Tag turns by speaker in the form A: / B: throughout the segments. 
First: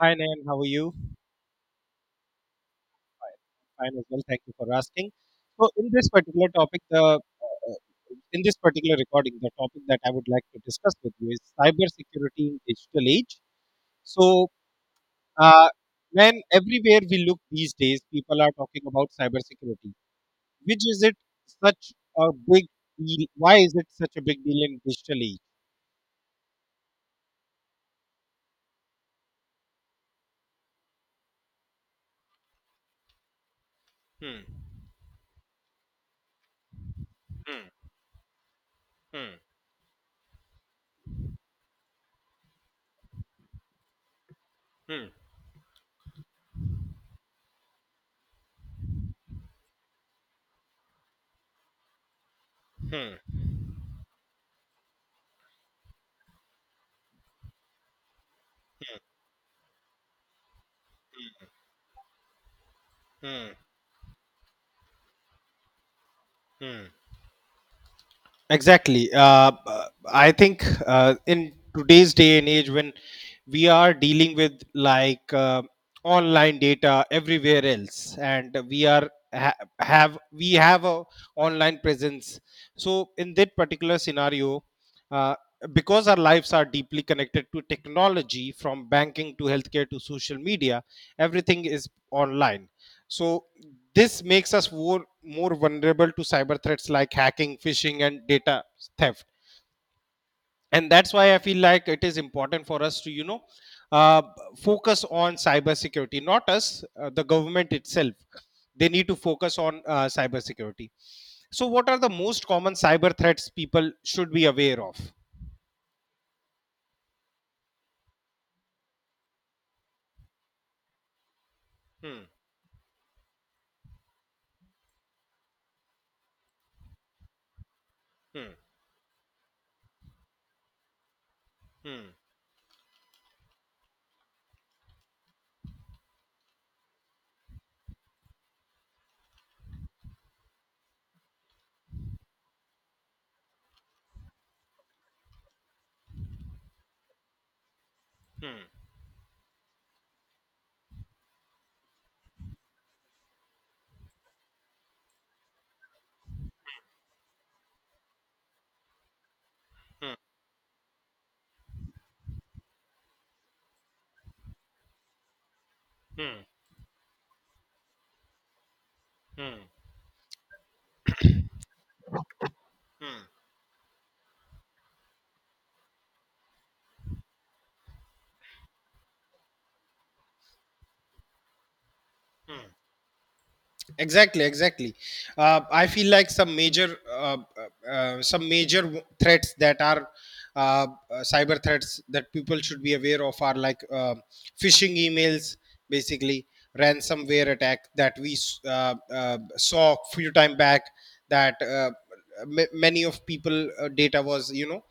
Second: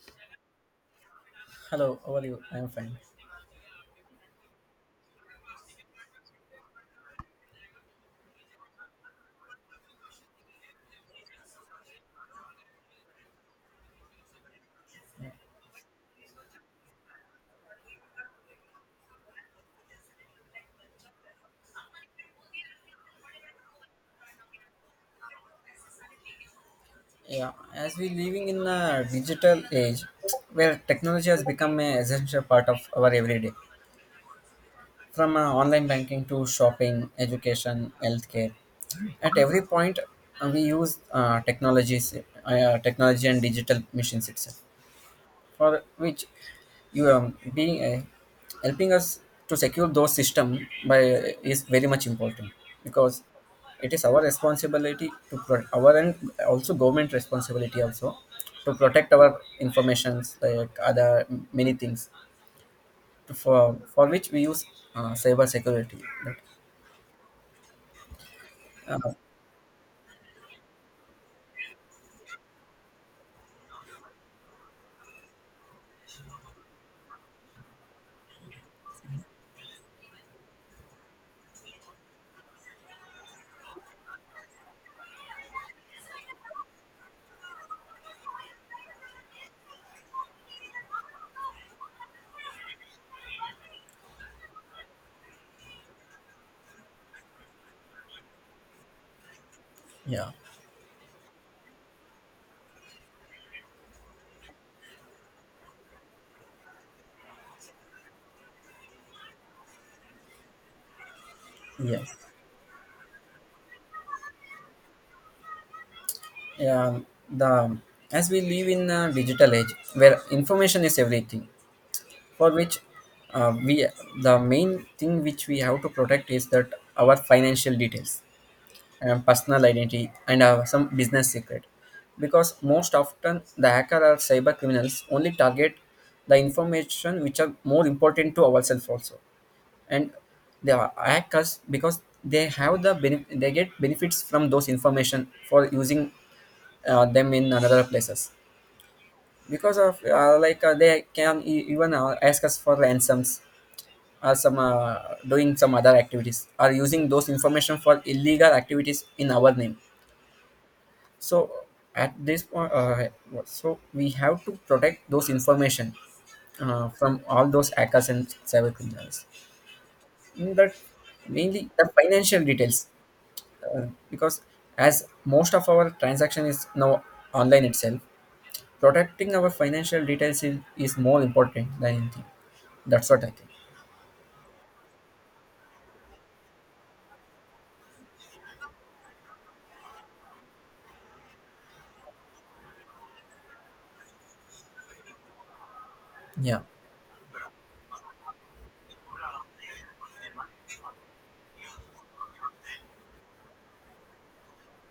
A: Hi, Nayan. How are you?
B: Hello, how are you? I'm fine.
A: Fine as well. Thank you for asking. So, in this particular topic, the in this particular recording, the topic that I would like to discuss with you is cybersecurity in digital age. So, uh, Man, everywhere we look these days, people are talking about cybersecurity. Which is it such a big deal? Why is it such a big deal in digital age?
B: Yeah, as we living in a digital age where technology has become an essential part of our everyday,
A: Hmm,
B: from online banking to shopping,
A: hmm,
B: education, healthcare, at
A: hmm,
B: every point we use technologies, technology and digital machines itself,
A: hmm,
B: for which you are being helping us to secure those system by is very much important because
A: hmm,
B: it is our responsibility to our and also government responsibility also to protect our informations like other many things to,
A: hmm,
B: for which we use cyber security, but,
A: hmm.
B: uh,
A: Exactly. I think in today's day and age, when we are dealing with like online data everywhere else, and we have a online presence. So in that particular scenario, uh, because our lives are deeply connected to technology, from banking to healthcare to social media, everything is online. So this makes us more vulnerable to cyber threats like hacking, phishing, and data theft.
B: yeah.
A: And that's why I feel like it is important for us to, uh, focus on cybersecurity. Not us, the government itself. They need to focus on cybersecurity. So, what are
B: Yes,
A: the most common cyber threats people should be aware of?
B: yeah, the as we live in a digital age where information is everything,
A: Hmm,
B: for which we the main thing which we have to protect is that our financial details
A: hmm,
B: and personal identity and some business secret,
A: hmm,
B: because most often the hacker or cyber criminals only target the information which are more important to ourselves also, and they are hackers because they have the they get benefits from those information for using them in another places,
A: hmm,
B: because of they can even ask us for ransoms or some doing some other activities or using those information for illegal activities in our name. So at this point, so we have to protect those information
A: hmm, hmm,
B: from all those hackers and cyber criminals.
A: hmm,
B: In that, mainly the financial details.
A: hmm.
B: uh, because as most of our transaction is now online itself, protecting our financial details is more important than anything. That's what I think.
A: Exactly, exactly. I feel like some major threats that are cyber threats that people should be aware of are like phishing emails, basically,
B: Yeah,
A: ransomware attack, that we saw few time back, that many of people data was, you know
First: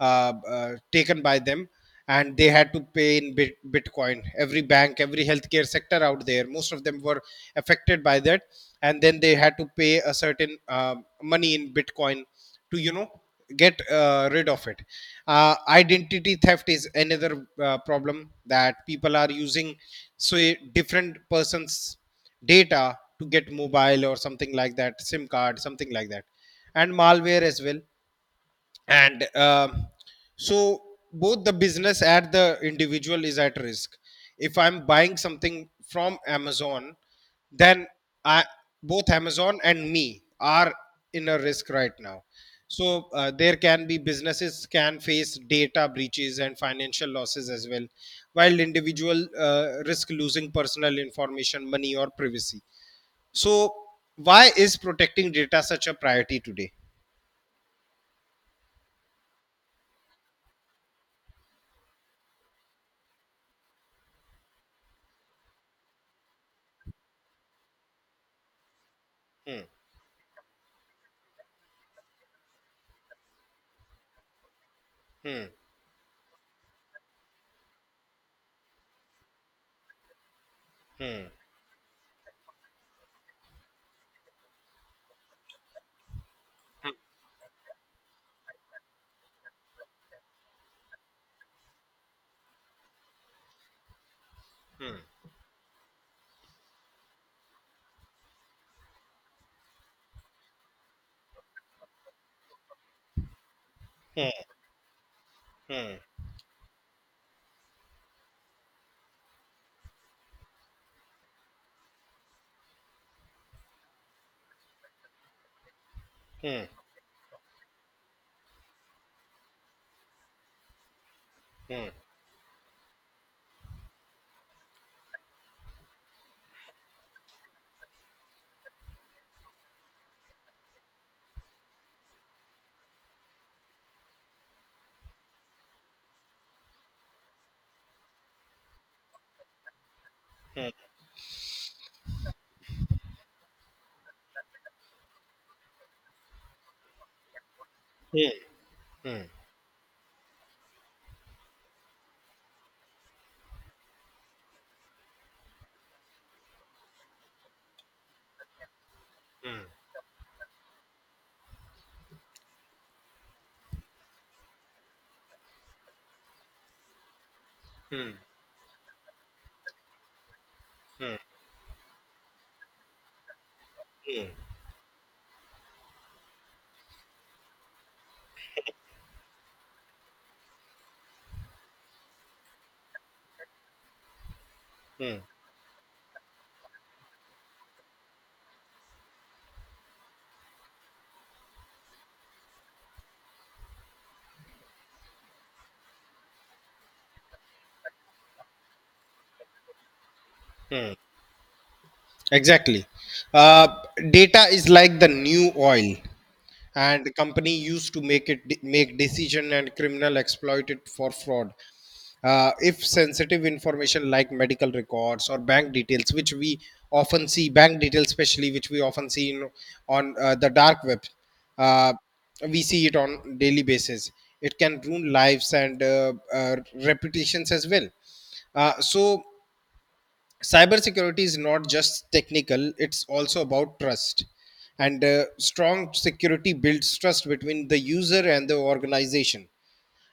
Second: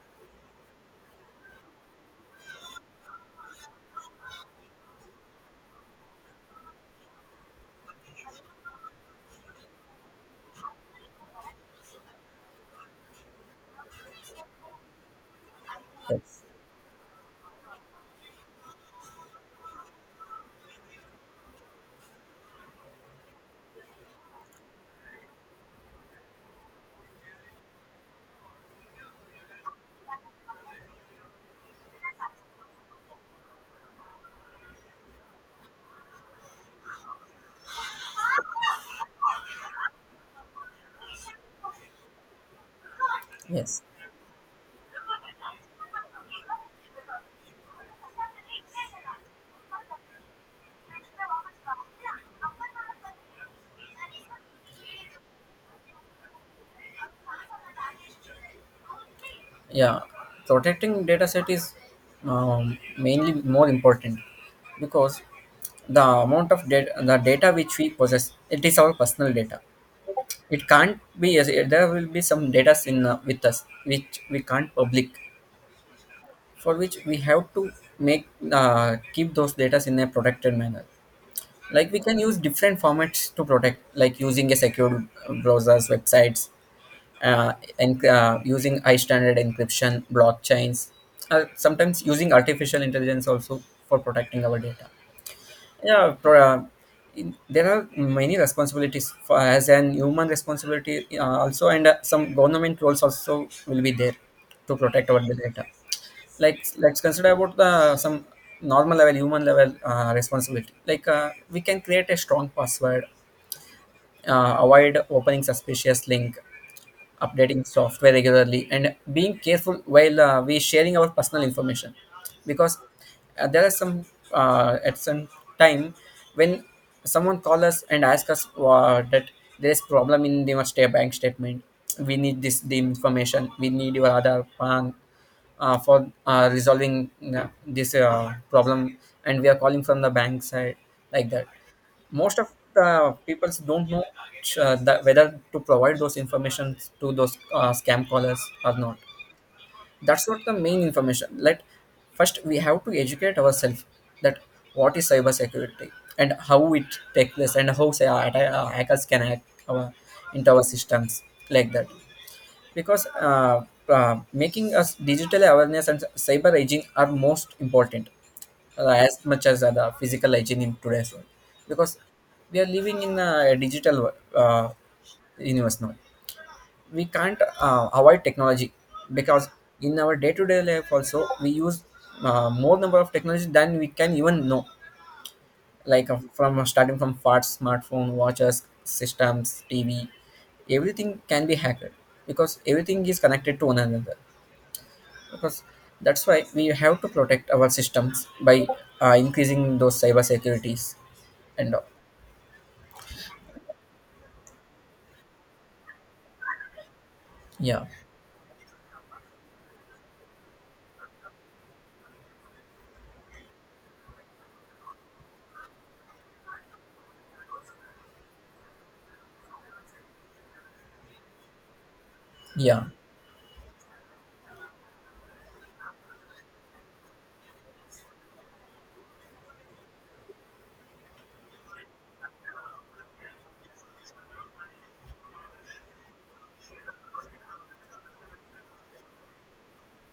A: uh, uh, taken by them, and they had to pay in bitcoin. Every bank, every healthcare sector out there, most of them were affected by that, and then they had to pay a certain money in bitcoin to, you know, get rid of it. Identity
B: yes,
A: theft is another problem that people are using, so different persons data to get mobile or something like that, sim card, something like that, and malware as well. And so both the business and the individual is at risk. If I'm buying something from Amazon, then I, both Amazon and me, are in a risk right now. So there
B: yes,
A: can be, businesses can face data breaches and financial losses as well, while individual risk losing personal information, money, or privacy. So why is protecting data such a priority today?
B: yeah, protecting data set is mainly more important, because the amount of data, the data which we possess, it is our personal data.
A: Hmm,
B: It can't be, there will be some data in, with us which we can't public,
A: hmm,
B: for which we have to make, keep those data in a protected manner.
A: hmm.
B: Like, we can use different formats to protect, like using a secured browsers, websites, uh, and using high standard encryption, blockchains, sometimes using artificial intelligence also for protecting our data. Yeah, there are many responsibilities for, as an human responsibility also, and some government roles also will be there
A: Hmm.
B: to protect our data.
A: Hmm,
B: Like, let's consider about the some normal level, human level responsibility. Like, we can create a strong password, avoid opening suspicious link,
A: hmm,
B: updating software regularly, and being careful while we sharing our personal information, because there are some at some time when someone call us and ask us that there is problem in the state bank statement. We need this the information. We need your other PAN for resolving this problem, and we are calling from the bank side, like that most of the people don't know that whether to provide those information to those scam
A: hmm,
B: callers or not.
A: hmm,
B: That's not the main information. Let first we have to educate ourselves that what is cyber security and how it takes place, and how say, hackers can hack our into our systems, like that. Because making us digital awareness and cyber hygiene are most important,
A: hmm,
B: as much as the physical hygiene in today's world, because we are living in a universe now. We can't avoid technology, because in our day-to-day life also we use more number of technology than we can even know.
A: hmm.
B: Like, from starting from parts, smartphone, watches, systems, TV, everything can be hacked, because everything is connected to one another. Because that's why we have to protect our systems by increasing those cyber securities and all.
A: Exactly. Uh, data is like the new oil, and the company
B: Yeah,
A: used to make it, make decision, and criminal exploit it for fraud. If sensitive information like medical records or bank details, which we often see, bank details especially, which we often see in, on the dark web, uh, we
B: yeah,
A: see it on daily basis. It can ruin lives and reputations as well. So cybersecurity is not just technical, it's also about trust, and strong security builds trust between the user and the organization,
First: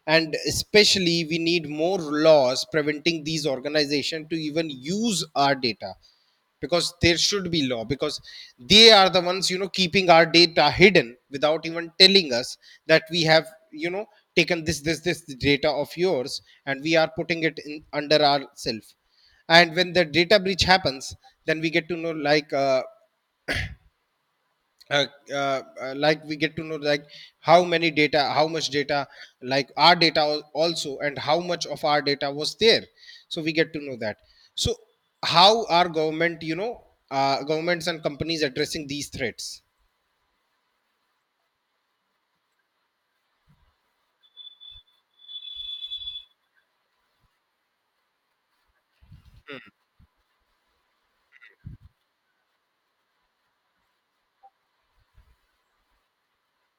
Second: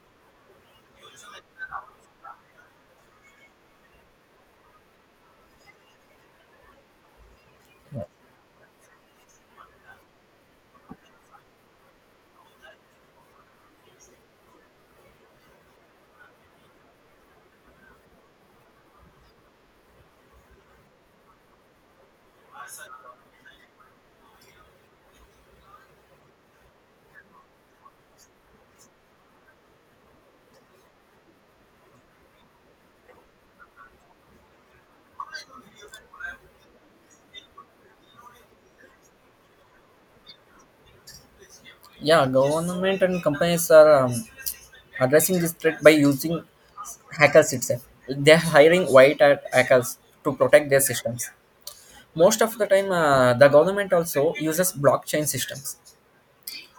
A: and especially we need more laws preventing these organizations to even use our data, because there should be law, because they are the ones, you know, keeping our data hidden without even telling us that we have, you know, taken this data of yours and we are putting it in under ourself. And when the data breach happens, then we get to know uh, like we get to know like how many data, how much data, like our data also, and how much of our data was there, so we get to know that. So how are government, you know, governments and companies addressing these threats?
B: yeah. Government and companies are addressing this threat by using hackers itself. They're hiring white hat hackers to protect their systems. Most of the time, the government also uses blockchain systems.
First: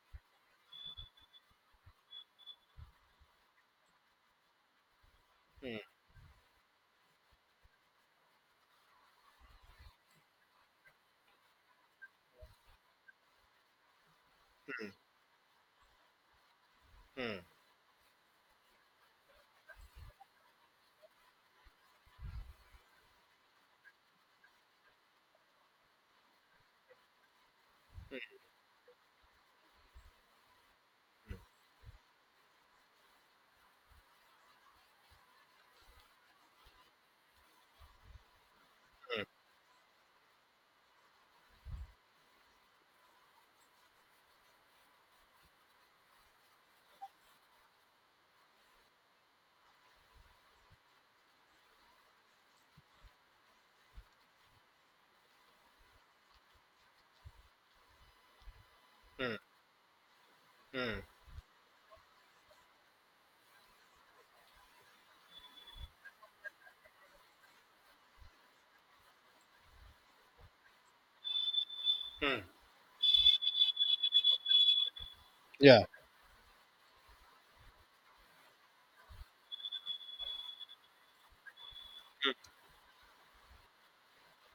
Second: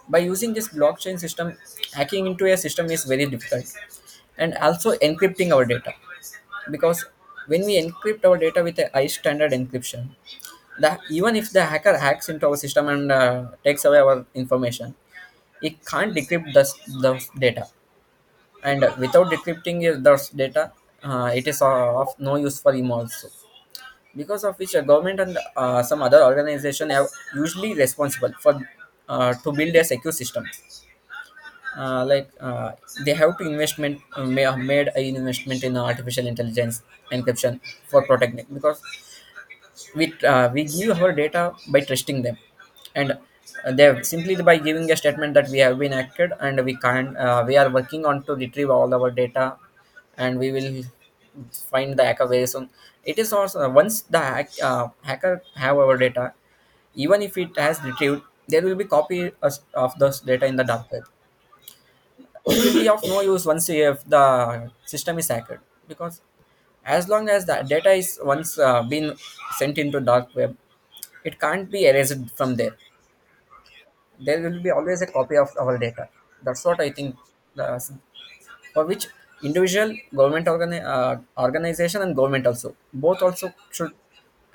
B: By using this blockchain system, hacking into a system is very difficult, and also encrypting our data. Because when we encrypt our data with a high standard encryption, the, even if the hacker hacks into our system and takes away our information, it can't decrypt the
A: Hmm,
B: data. And without decrypting those data, it is of no use for him also. Because of which a government and some other organization are usually responsible for to build a secure system. uh, like uh, they have to investment, may have made an investment in artificial intelligence, encryption, for protecting, because we give our data by trusting them. And they have simply by giving a statement that we have been acted, and we can't, we are working on to retrieve all our data, and we will find the hacker very soon. It is also, once the hacker have our data, even if it has retrieved, there will be
A: hmm,
B: of those data in the dark
A: hmm,
B: web. It will be of no use. Once you have the system is hacked, because as long as the data is once been sent into dark web, it can't be erased
A: hmm.
B: from there. There will be always a copy of our
A: Yeah.
B: data. That's what I think. The, for which individual, government organi- uh, organization and government also, both also should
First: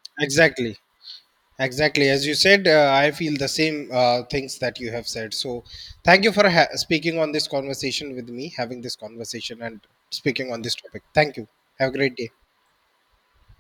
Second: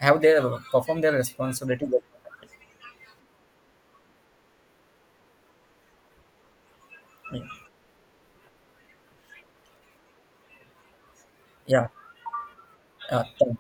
B: have their
A: Exactly,
B: perform their responsibility.
A: exactly, as you said, I feel the same things that you have said. So thank you for speaking on
B: Yeah,
A: this conversation with me, having this conversation and speaking on this topic. Thank you.
B: yeah.
A: Have a great day.
B: Thank